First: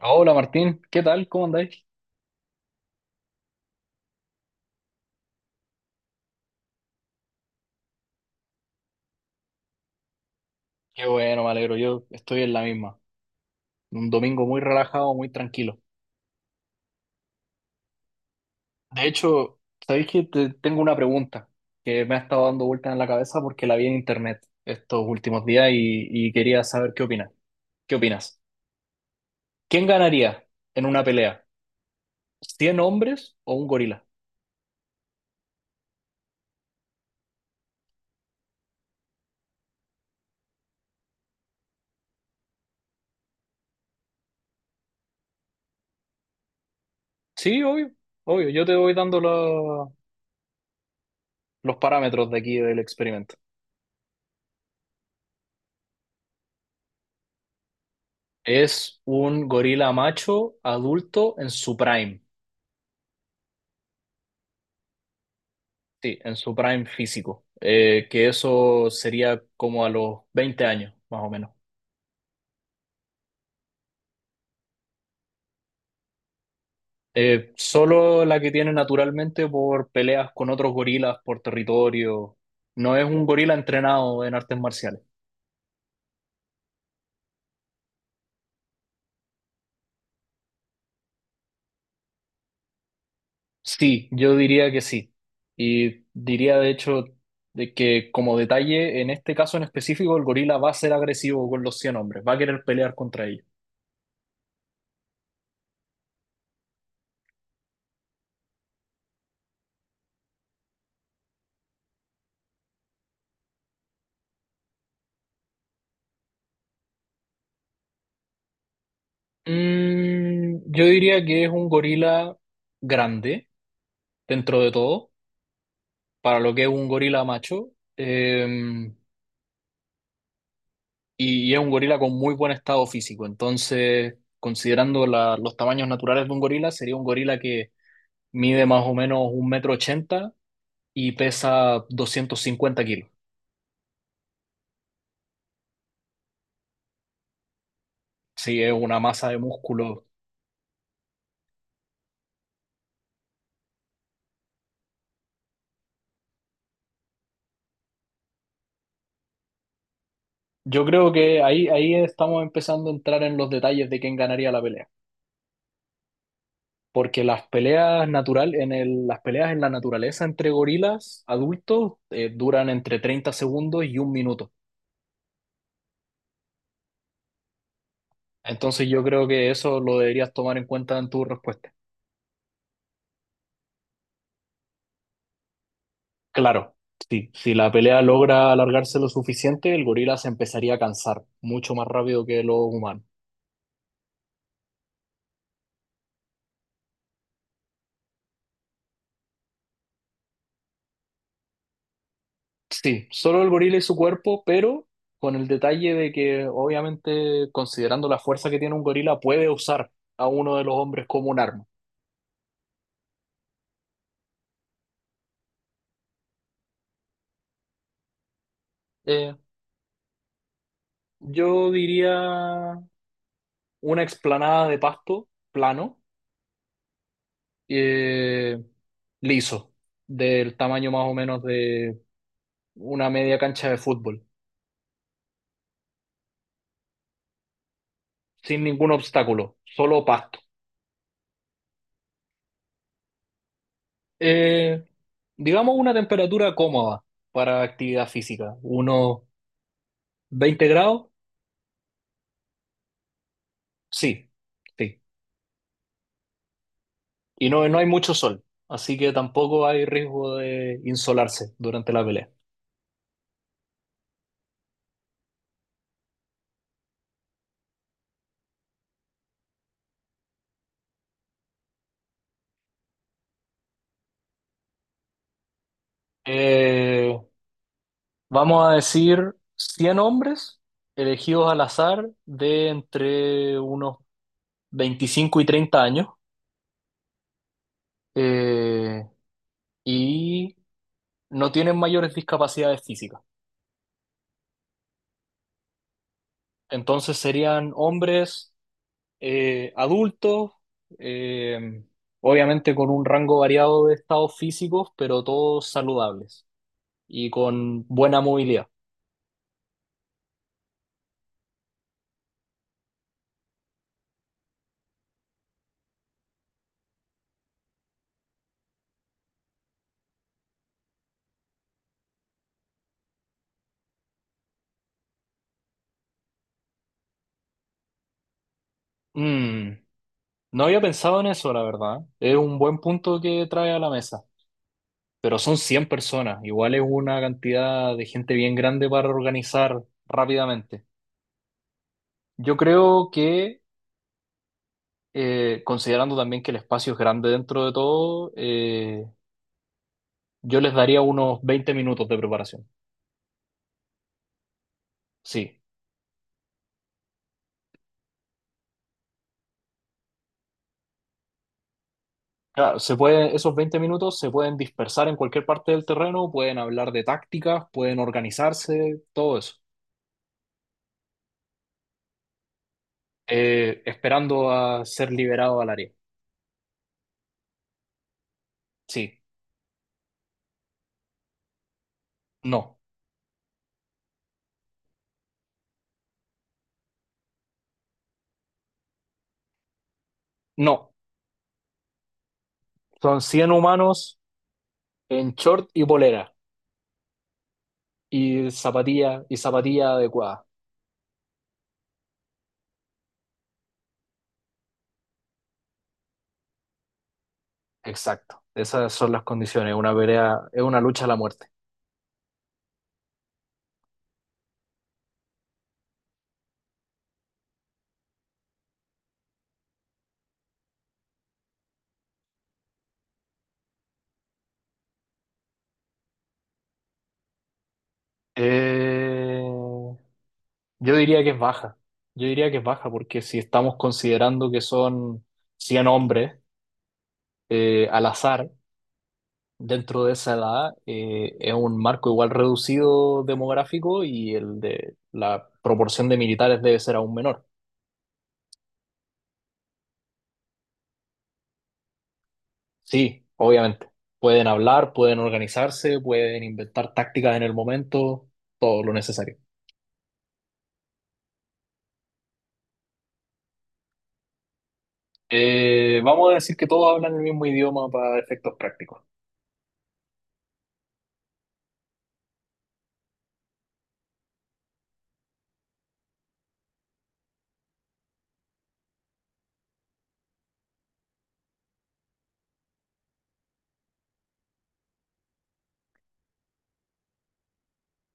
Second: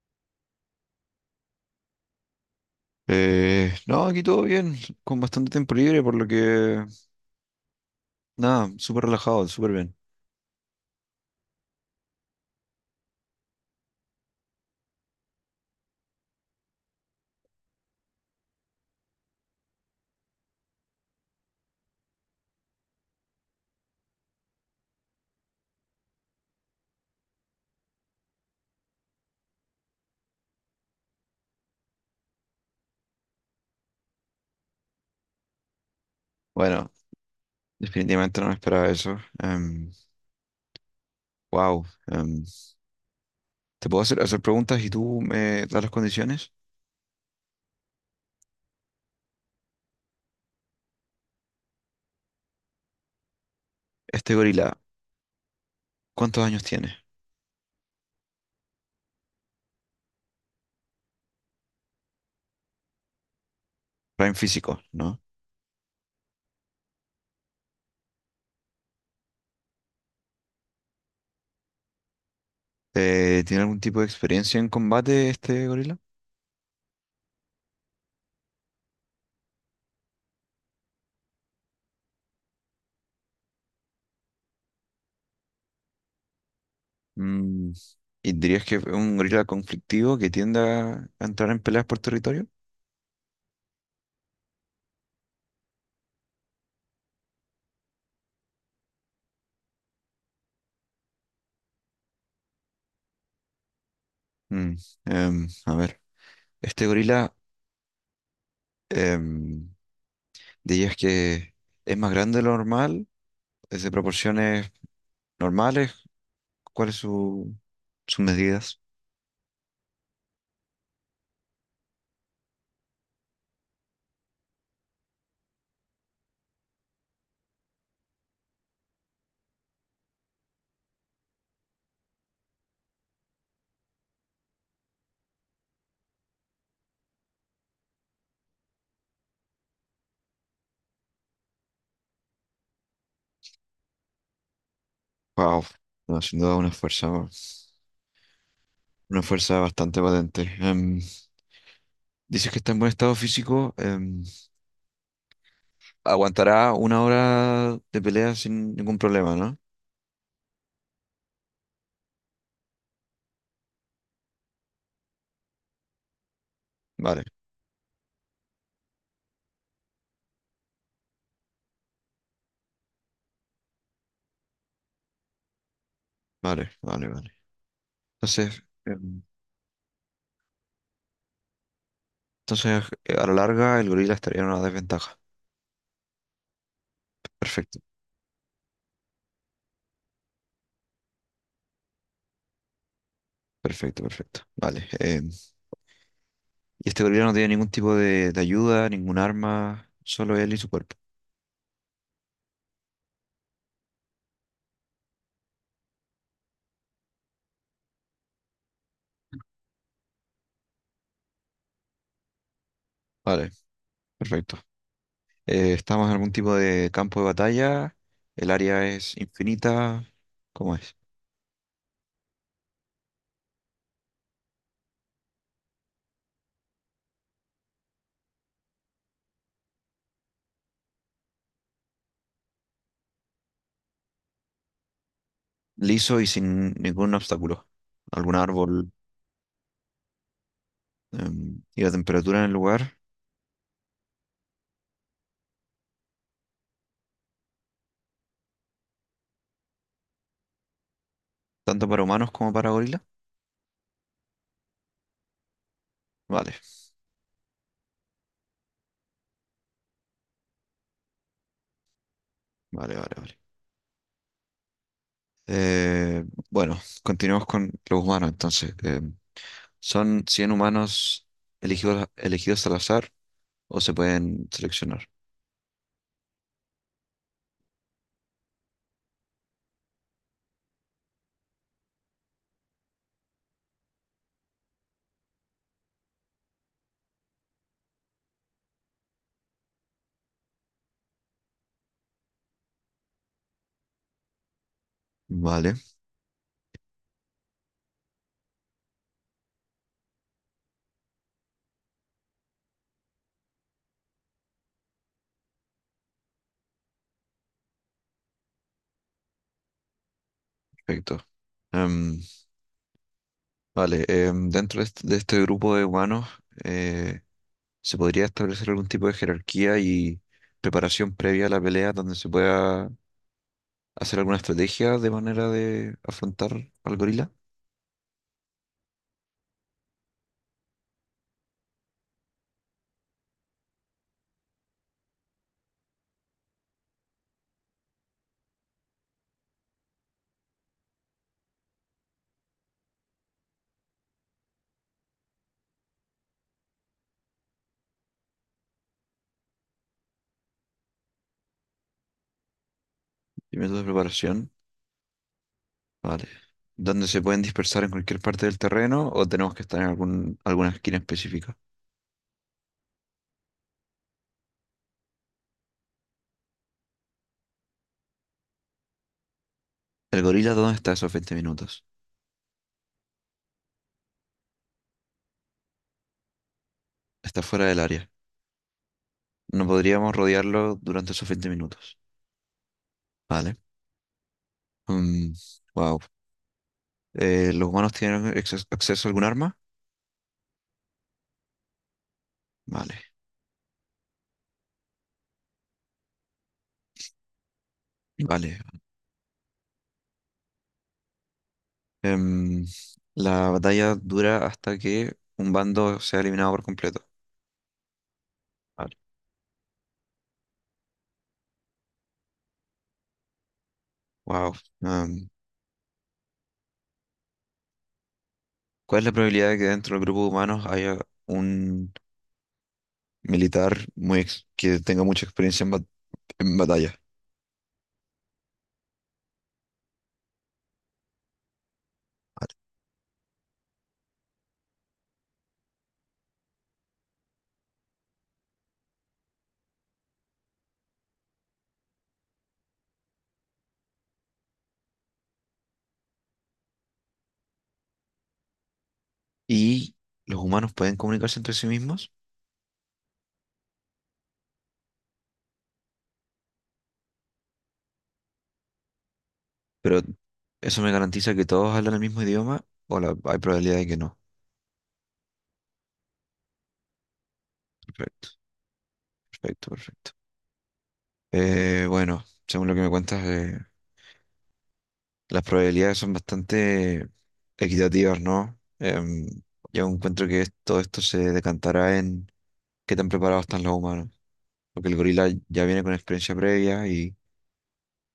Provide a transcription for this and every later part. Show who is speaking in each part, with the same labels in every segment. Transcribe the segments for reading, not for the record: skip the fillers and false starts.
Speaker 1: Hola Martín, ¿qué tal? ¿Cómo andáis?
Speaker 2: No, aquí todo bien, con bastante tiempo libre, por lo que, nada, súper relajado, súper bien.
Speaker 1: Qué bueno, me alegro, yo estoy en la misma. Un domingo muy relajado, muy tranquilo. De hecho, ¿sabéis que tengo una pregunta que me ha estado dando vueltas en la cabeza porque la vi en internet estos últimos días y quería saber qué opinas? ¿Qué opinas? ¿Quién ganaría en una pelea? ¿100 hombres o un gorila?
Speaker 2: Bueno, definitivamente no me esperaba eso. Wow. ¿Te puedo hacer preguntas y tú me das las condiciones?
Speaker 1: Sí, obvio, obvio, yo te voy dando los parámetros de aquí del experimento.
Speaker 2: Este gorila, ¿cuántos años tiene?
Speaker 1: Es un gorila macho adulto en su prime.
Speaker 2: Prime físico, ¿no?
Speaker 1: Sí, en su prime físico, que eso sería como a los 20 años, más o menos.
Speaker 2: ¿Tiene algún tipo de experiencia en combate este gorila?
Speaker 1: Solo la que tiene naturalmente por peleas con otros gorilas por territorio. No es un gorila entrenado en artes marciales.
Speaker 2: Mm, ¿Y dirías que es un gorila conflictivo que tiende a entrar en peleas por territorio?
Speaker 1: Sí, yo diría que sí. Y diría de hecho de que como detalle, en este caso en específico, el gorila va a ser agresivo con los 100 hombres, va a querer pelear contra ellos.
Speaker 2: Mm, a ver, este gorila, em, dirías que es más grande de lo normal, es de proporciones normales, ¿cuáles son sus medidas?
Speaker 1: Mm, yo diría que es un gorila grande dentro de todo para lo que es un gorila macho, eh, y es un gorila con muy buen estado físico. Entonces, considerando los tamaños naturales de un gorila, sería un gorila que mide más o menos un metro ochenta y pesa 250 kilos.
Speaker 2: Wow, no, sin duda una fuerza,
Speaker 1: Sí, es una
Speaker 2: una
Speaker 1: masa de
Speaker 2: fuerza bastante
Speaker 1: músculo.
Speaker 2: potente. Dices que está en buen estado físico, aguantará una hora de pelea sin ningún problema, ¿no?
Speaker 1: Yo creo que ahí estamos empezando a entrar en los detalles de quién ganaría la pelea. Porque
Speaker 2: Vale,
Speaker 1: las peleas natural, las peleas en la naturaleza entre gorilas adultos duran entre 30 segundos y un minuto.
Speaker 2: vale, vale, vale. Entonces,
Speaker 1: Entonces yo
Speaker 2: em,
Speaker 1: creo que eso lo deberías tomar en cuenta en tu respuesta.
Speaker 2: entonces, a la larga el gorila estaría en una desventaja.
Speaker 1: Claro, sí, si la
Speaker 2: Perfecto,
Speaker 1: pelea logra alargarse lo suficiente, el gorila se empezaría a cansar mucho más rápido que los humanos.
Speaker 2: perfecto, perfecto. Vale. Y este gorila no tiene ningún tipo de ayuda, ningún arma, solo él y su cuerpo.
Speaker 1: Sí, solo el gorila y su cuerpo, pero con el detalle de que obviamente considerando la fuerza que tiene un gorila, puede usar a uno de los hombres como un arma.
Speaker 2: Vale, perfecto. Estamos en algún tipo de campo de batalla, el área es
Speaker 1: Eh,
Speaker 2: infinita, ¿cómo es?
Speaker 1: yo diría una explanada de pasto plano, eh, liso, del tamaño más o menos de una media cancha de fútbol,
Speaker 2: Liso y sin ningún obstáculo. ¿Algún
Speaker 1: sin ningún
Speaker 2: árbol?
Speaker 1: obstáculo, solo pasto.
Speaker 2: Y la temperatura en el lugar,
Speaker 1: Eh, digamos una temperatura cómoda para actividad física, unos 20 grados,
Speaker 2: tanto para humanos como para gorila.
Speaker 1: sí, sí.
Speaker 2: Vale,
Speaker 1: Y no, no hay mucho sol, así que tampoco hay riesgo de insolarse durante la pelea.
Speaker 2: vale, vale, vale. Eh, bueno, continuamos con los humanos entonces. ¿Son 100 humanos elegidos al azar o se pueden seleccionar?
Speaker 1: Eh, vamos a decir 100 hombres elegidos al azar de entre unos 25 y 30 años, eh, y no tienen mayores discapacidades físicas.
Speaker 2: Vale,
Speaker 1: Entonces serían hombres, adultos, eh, obviamente con un rango variado de estados físicos, pero todos saludables y con buena movilidad.
Speaker 2: perfecto. Em, vale, dentro de este grupo de humanos eh, se podría establecer algún tipo de jerarquía y preparación previa a la pelea donde se pueda hacer alguna estrategia de manera de afrontar al gorila
Speaker 1: Mm, no había pensado en eso, la verdad. Es un buen punto que trae a la mesa, pero son 100 personas, igual es una cantidad de gente bien grande para organizar rápidamente. Yo creo que, considerando también que el espacio es grande dentro de todo, yo les daría unos 20 minutos de preparación.
Speaker 2: y método de preparación.
Speaker 1: Sí.
Speaker 2: Vale. ¿Donde se pueden dispersar en cualquier parte del terreno o tenemos que estar en alguna esquina específica?
Speaker 1: Claro, se puede, esos 20 minutos se pueden dispersar en cualquier parte del terreno, pueden hablar de tácticas, pueden organizarse, todo eso.
Speaker 2: ¿El gorila dónde está esos 20 minutos?
Speaker 1: Esperando a ser liberado al área.
Speaker 2: Está fuera del área.
Speaker 1: Sí.
Speaker 2: No podríamos rodearlo durante esos 20 minutos.
Speaker 1: No.
Speaker 2: Vale. Mm, wow. ¿Los humanos tienen acceso a algún arma?
Speaker 1: No.
Speaker 2: Vale,
Speaker 1: Son 100 humanos en short y polera y
Speaker 2: vale.
Speaker 1: zapatilla adecuada.
Speaker 2: Em, la batalla dura hasta que un bando sea eliminado por completo.
Speaker 1: Exacto. Esas
Speaker 2: Vale.
Speaker 1: son las condiciones. Una pelea es una lucha a la muerte.
Speaker 2: Wow. Em, ¿Cuál es la probabilidad de que dentro del grupo de humanos haya un militar muy que tenga mucha experiencia en batalla?
Speaker 1: Eh, Yo diría que es baja. Yo diría
Speaker 2: Vale.
Speaker 1: que es baja porque si estamos considerando que son 100 hombres al azar dentro de esa edad, es un marco igual reducido demográfico y el de la proporción de militares debe ser aún menor.
Speaker 2: ¿Y los humanos pueden comunicarse entre sí mismos?
Speaker 1: Sí, obviamente. Pueden hablar, pueden organizarse, pueden inventar tácticas en el momento, todo lo necesario.
Speaker 2: Pero eso me garantiza que todos hablan el mismo idioma o hay probabilidad de que no.
Speaker 1: Vamos a decir que todos hablan el mismo idioma para
Speaker 2: Perfecto,
Speaker 1: efectos prácticos.
Speaker 2: perfecto, perfecto. Bueno, según lo que me cuentas, las probabilidades son bastante equitativas, ¿no? Yo encuentro que todo esto se decantará en qué tan preparados están los humanos. Porque el gorila ya viene con experiencia previa y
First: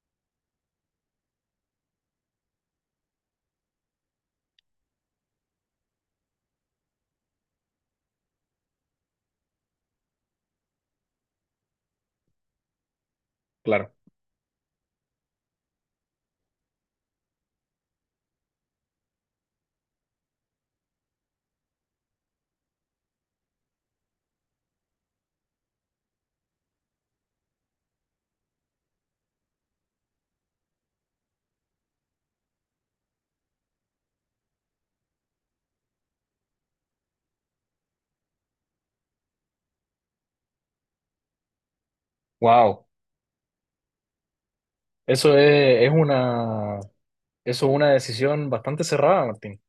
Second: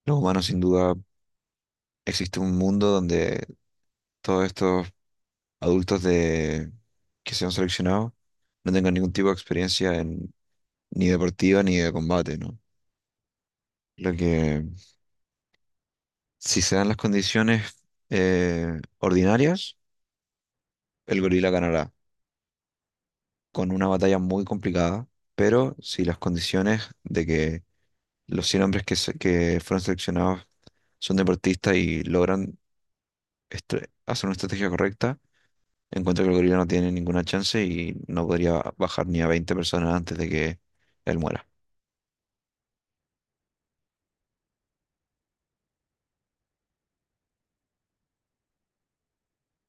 Speaker 2: los humanos sin duda existe un mundo donde todos estos adultos de, que se han seleccionado no tengan ningún tipo de experiencia en, ni deportiva ni de combate, ¿no?
Speaker 1: Claro.
Speaker 2: Lo que si se dan las condiciones ordinarias, el gorila ganará, con una batalla muy complicada, pero si las condiciones de que los 100 hombres que, que fueron seleccionados son deportistas y logran hacer una estrategia correcta, encuentro que el gorila no tiene ninguna chance y no podría bajar ni a 20 personas antes de que él muera.
Speaker 1: Wow. Eso es, es una Eso es una decisión bastante cerrada, Martín.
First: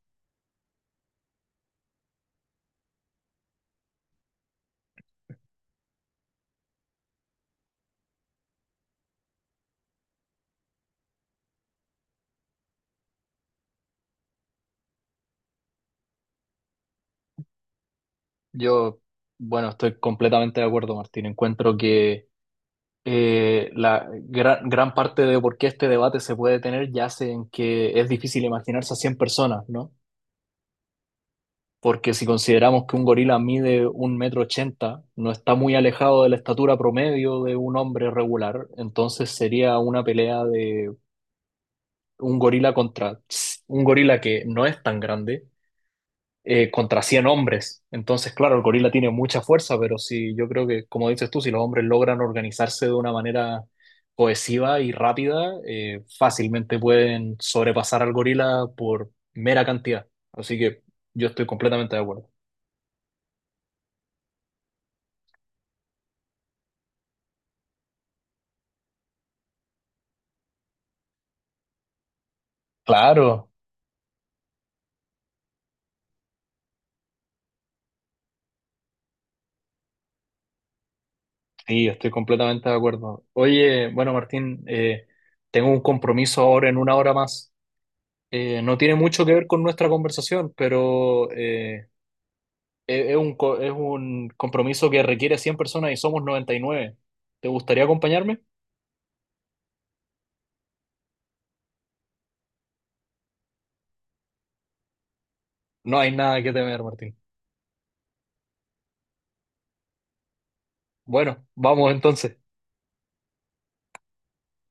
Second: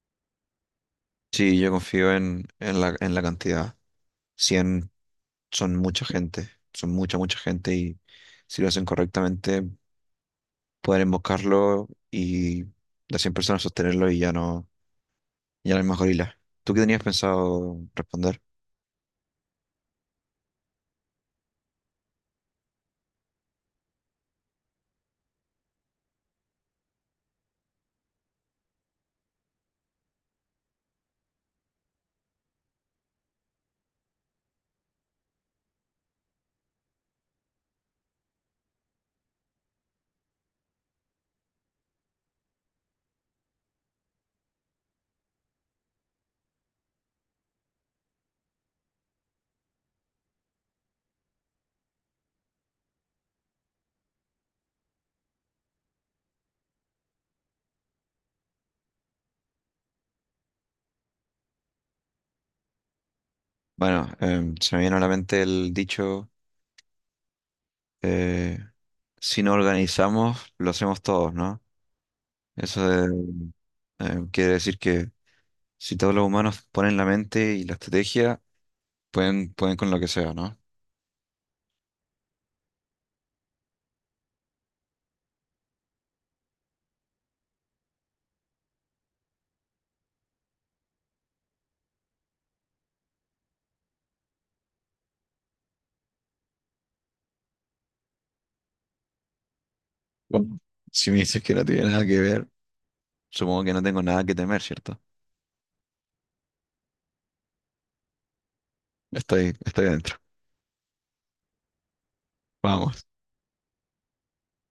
Speaker 2: Sí, yo confío en la cantidad. 100 son mucha gente, son mucha, mucha gente y si lo hacen correctamente pueden emboscarlo y las 100 personas sostenerlo y ya no y a la gorila. ¿Tú qué tenías pensado responder?
Speaker 1: Yo, bueno, estoy completamente de acuerdo, Martín. Encuentro que la gran, gran parte de por qué este debate se puede tener yace en que es difícil imaginarse a 100 personas, ¿no? Porque si consideramos que un gorila mide un metro ochenta, no está muy alejado de la estatura promedio de un hombre regular, entonces sería una pelea de un gorila contra un gorila que no es tan grande, contra 100 hombres. Entonces, claro, el gorila tiene mucha fuerza, pero si yo creo que, como dices tú, si los hombres logran organizarse de una manera cohesiva y rápida, fácilmente pueden sobrepasar al gorila por mera cantidad. Así que yo estoy completamente de acuerdo.
Speaker 2: Bueno, se me viene a la mente el dicho, eh, si no organizamos, lo hacemos todos, ¿no? Eso de-
Speaker 1: Claro,
Speaker 2: quiere decir que si todos los humanos ponen la mente y la estrategia, pueden con lo que sea, ¿no?
Speaker 1: sí, estoy completamente de acuerdo. Oye, bueno, Martín, tengo un compromiso ahora en una hora más. No tiene mucho que ver con nuestra conversación, pero es un compromiso que requiere 100 personas y somos 99. ¿Te gustaría acompañarme?
Speaker 2: Bueno, si me dices que no tiene nada que ver, supongo que no tengo nada que temer, ¿cierto?
Speaker 1: No hay nada que temer, Martín.
Speaker 2: Estoy adentro.
Speaker 1: Bueno, vamos entonces.
Speaker 2: Vamos.